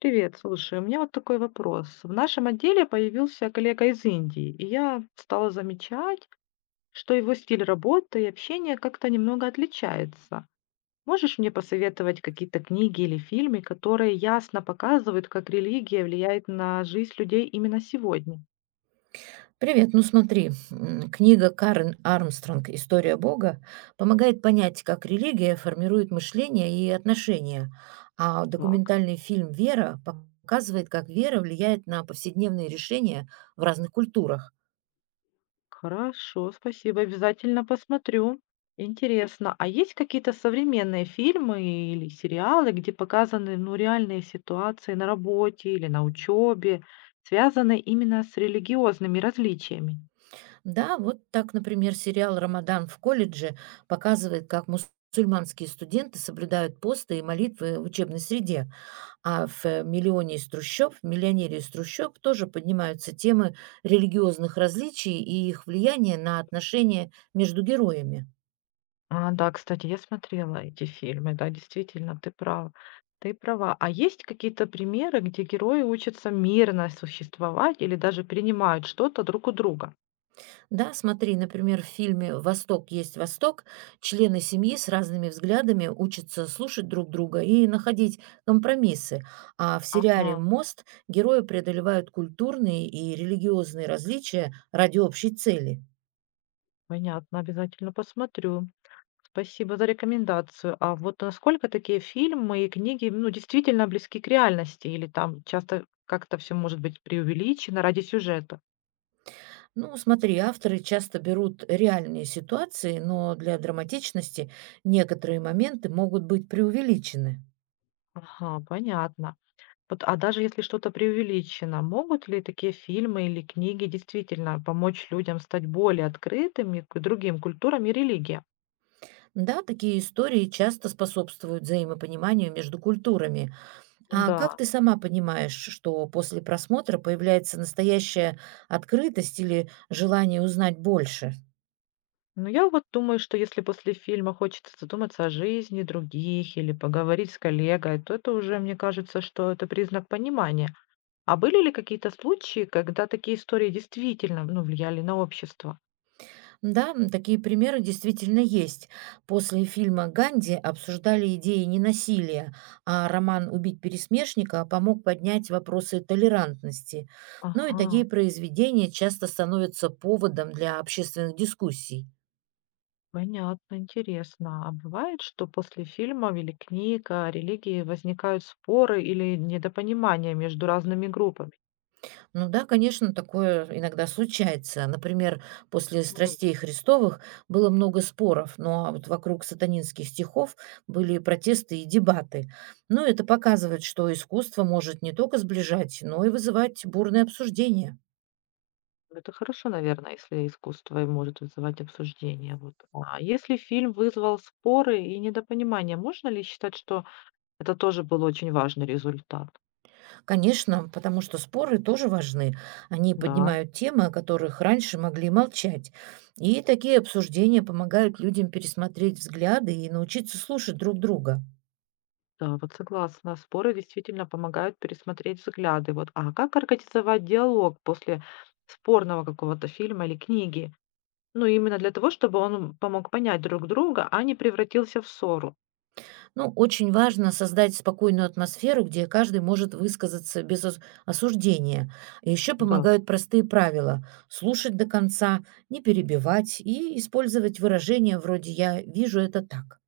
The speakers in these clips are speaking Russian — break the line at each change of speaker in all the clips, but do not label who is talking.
Привет, слушай, у меня вот такой вопрос. В нашем отделе появился коллега из Индии, и я стала замечать, что его стиль работы и общения как-то немного отличается. Можешь мне посоветовать какие-то книги или фильмы, которые ясно показывают, как религия влияет на жизнь людей именно сегодня?
Привет, ну смотри, книга Карен Армстронг «История Бога» помогает понять, как религия формирует мышление и отношения, а
Так.
документальный фильм «Вера» показывает, как вера влияет на повседневные решения в разных культурах.
Хорошо, спасибо, обязательно посмотрю. Интересно, а есть какие-то современные фильмы или сериалы, где показаны, ну, реальные ситуации на работе или на учебе, связанные именно с религиозными различиями?
Да, вот так, например, сериал «Рамадан в колледже» показывает, как мусульманские студенты соблюдают посты и молитвы в учебной среде. В "Миллионере из трущоб" тоже поднимаются темы религиозных различий и их влияние на отношения между героями.
А, да, кстати, я смотрела эти фильмы, да, действительно, ты прав. Ты права. А есть какие-то примеры, где герои учатся мирно существовать или даже принимают что-то друг у друга?
Да, смотри, например, в фильме "Восток есть Восток" члены семьи с разными взглядами учатся слушать друг друга и находить компромиссы, а в сериале
Ага.
"Мост" герои преодолевают культурные и религиозные различия ради общей цели.
Понятно, обязательно посмотрю. Спасибо за рекомендацию. А вот насколько такие фильмы и книги, ну, действительно близки к реальности, или там часто как-то все может быть преувеличено ради сюжета?
Ну, смотри, авторы часто берут реальные ситуации, но для драматичности некоторые моменты могут быть преувеличены.
Ага, понятно. Вот, а даже если что-то преувеличено, могут ли такие фильмы или книги действительно помочь людям стать более открытыми к другим культурам и религиям?
Да, такие истории часто способствуют взаимопониманию между культурами. А как
Да.
ты сама понимаешь, что после просмотра появляется настоящая открытость или желание узнать больше?
Ну, я вот думаю, что если после фильма хочется задуматься о жизни других или поговорить с коллегой, то это уже, мне кажется, что это признак понимания. А были ли какие-то случаи, когда такие истории действительно, ну, влияли на общество?
Да, такие примеры действительно есть. После фильма «Ганди» обсуждали идеи ненасилия, а роман «Убить пересмешника» помог поднять вопросы толерантности. Ну и
Ага,
такие произведения часто становятся поводом для общественных дискуссий.
понятно, интересно. А бывает, что после фильмов или книг о религии возникают споры или недопонимания между разными группами?
Ну да, конечно, такое иногда случается. Например, после страстей Христовых было много споров, но а вот вокруг сатанинских стихов были протесты и дебаты. Ну, это показывает, что искусство может не только сближать, но и вызывать бурные обсуждения.
Это хорошо, наверное, если искусство и может вызывать обсуждение. Вот. А если фильм вызвал споры и недопонимание, можно ли считать, что это тоже был очень важный результат?
Конечно, потому что споры тоже важны. Они
Да,
поднимают темы, о которых раньше могли молчать. И такие обсуждения помогают людям пересмотреть взгляды и научиться слушать друг друга.
да, вот согласна. Споры действительно помогают пересмотреть взгляды. Вот. А как организовать диалог после спорного какого-то фильма или книги? Ну, именно для того, чтобы он помог понять друг друга, а не превратился в ссору.
Ну, очень важно создать спокойную атмосферу, где каждый может высказаться без осуждения. Еще
Да,
помогают простые правила– слушать до конца, не перебивать и использовать выражения вроде «я вижу это так».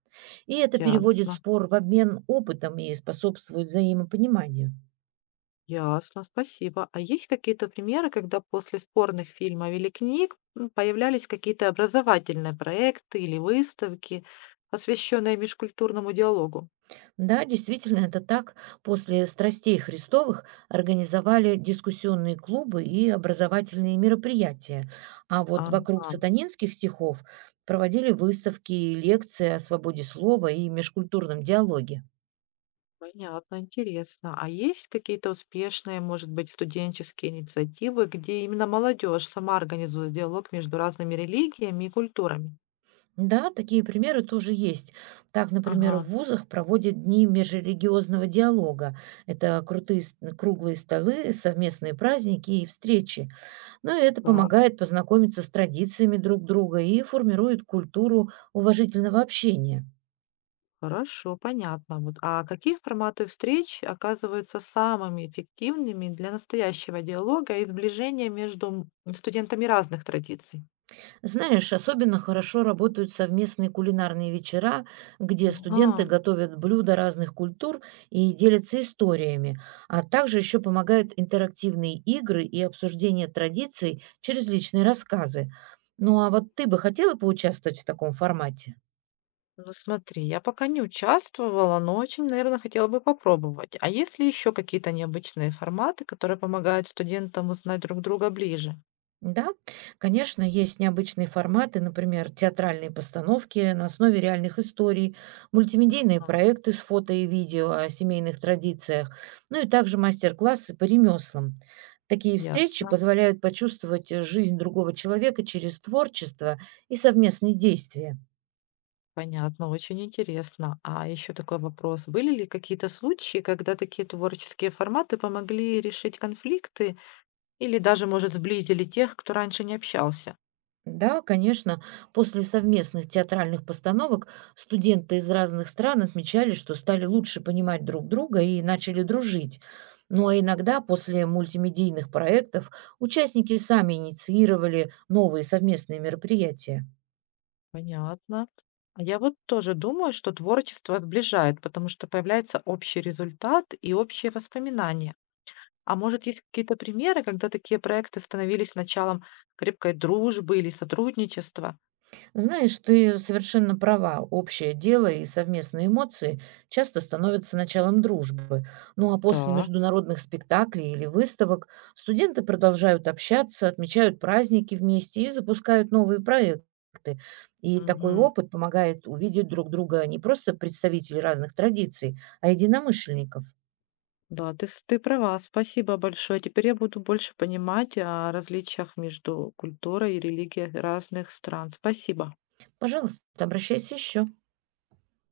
И это переводит
ясно.
спор в обмен опытом и способствует взаимопониманию.
Ясно, спасибо. А есть какие-то примеры, когда после спорных фильмов или книг появлялись какие-то образовательные проекты или выставки, посвященные межкультурному диалогу?
Да, действительно, это так. После страстей Христовых организовали дискуссионные клубы и образовательные мероприятия. А вот вокруг
Ага,
сатанинских стихов проводили выставки и лекции о свободе слова и межкультурном диалоге.
понятно, интересно. А есть какие-то успешные, может быть, студенческие инициативы, где именно молодежь сама организует диалог между разными религиями и культурами?
Да, такие примеры тоже есть. Так, например,
Ага,
в вузах проводят дни межрелигиозного диалога. Это круглые столы, совместные праздники и встречи. Ну и это
так.
помогает познакомиться с традициями друг друга и формирует культуру уважительного общения.
Хорошо, понятно. Вот. А какие форматы встреч оказываются самыми эффективными для настоящего диалога и сближения между студентами разных традиций?
Знаешь, особенно хорошо работают совместные кулинарные вечера, где студенты
Ага,
готовят блюда разных культур и делятся историями, а также еще помогают интерактивные игры и обсуждение традиций через личные рассказы. Ну а вот ты бы хотела поучаствовать в таком формате?
ну смотри, я пока не участвовала, но очень, наверное, хотела бы попробовать. А есть ли еще какие-то необычные форматы, которые помогают студентам узнать друг друга ближе?
Да, конечно, есть необычные форматы, например, театральные постановки на основе реальных историй, мультимедийные
А,
проекты с фото и видео о семейных традициях, ну и также мастер-классы по ремеслам. Такие встречи
ясно,
позволяют почувствовать жизнь другого человека через творчество и совместные действия.
понятно, очень интересно. А еще такой вопрос. Были ли какие-то случаи, когда такие творческие форматы помогли решить конфликты, или даже, может, сблизили тех, кто раньше не общался.
Да, конечно. После совместных театральных постановок студенты из разных стран отмечали, что стали лучше понимать друг друга и начали дружить. Ну а иногда после мультимедийных проектов участники сами инициировали новые совместные мероприятия.
Понятно. А я вот тоже думаю, что творчество сближает, потому что появляется общий результат и общие воспоминания. А может, есть какие-то примеры, когда такие проекты становились началом крепкой дружбы или сотрудничества?
Знаешь, ты совершенно права. Общее дело и совместные эмоции часто становятся началом дружбы. Ну а после
Да.
международных спектаклей или выставок студенты продолжают общаться, отмечают праздники вместе и запускают новые проекты. И такой
Мгм.
опыт помогает увидеть друг друга не просто представителей разных традиций, а единомышленников.
Да, ты, ты права, спасибо большое. Теперь я буду больше понимать о различиях между культурой и религией разных стран. Спасибо.
Пожалуйста, обращайся еще.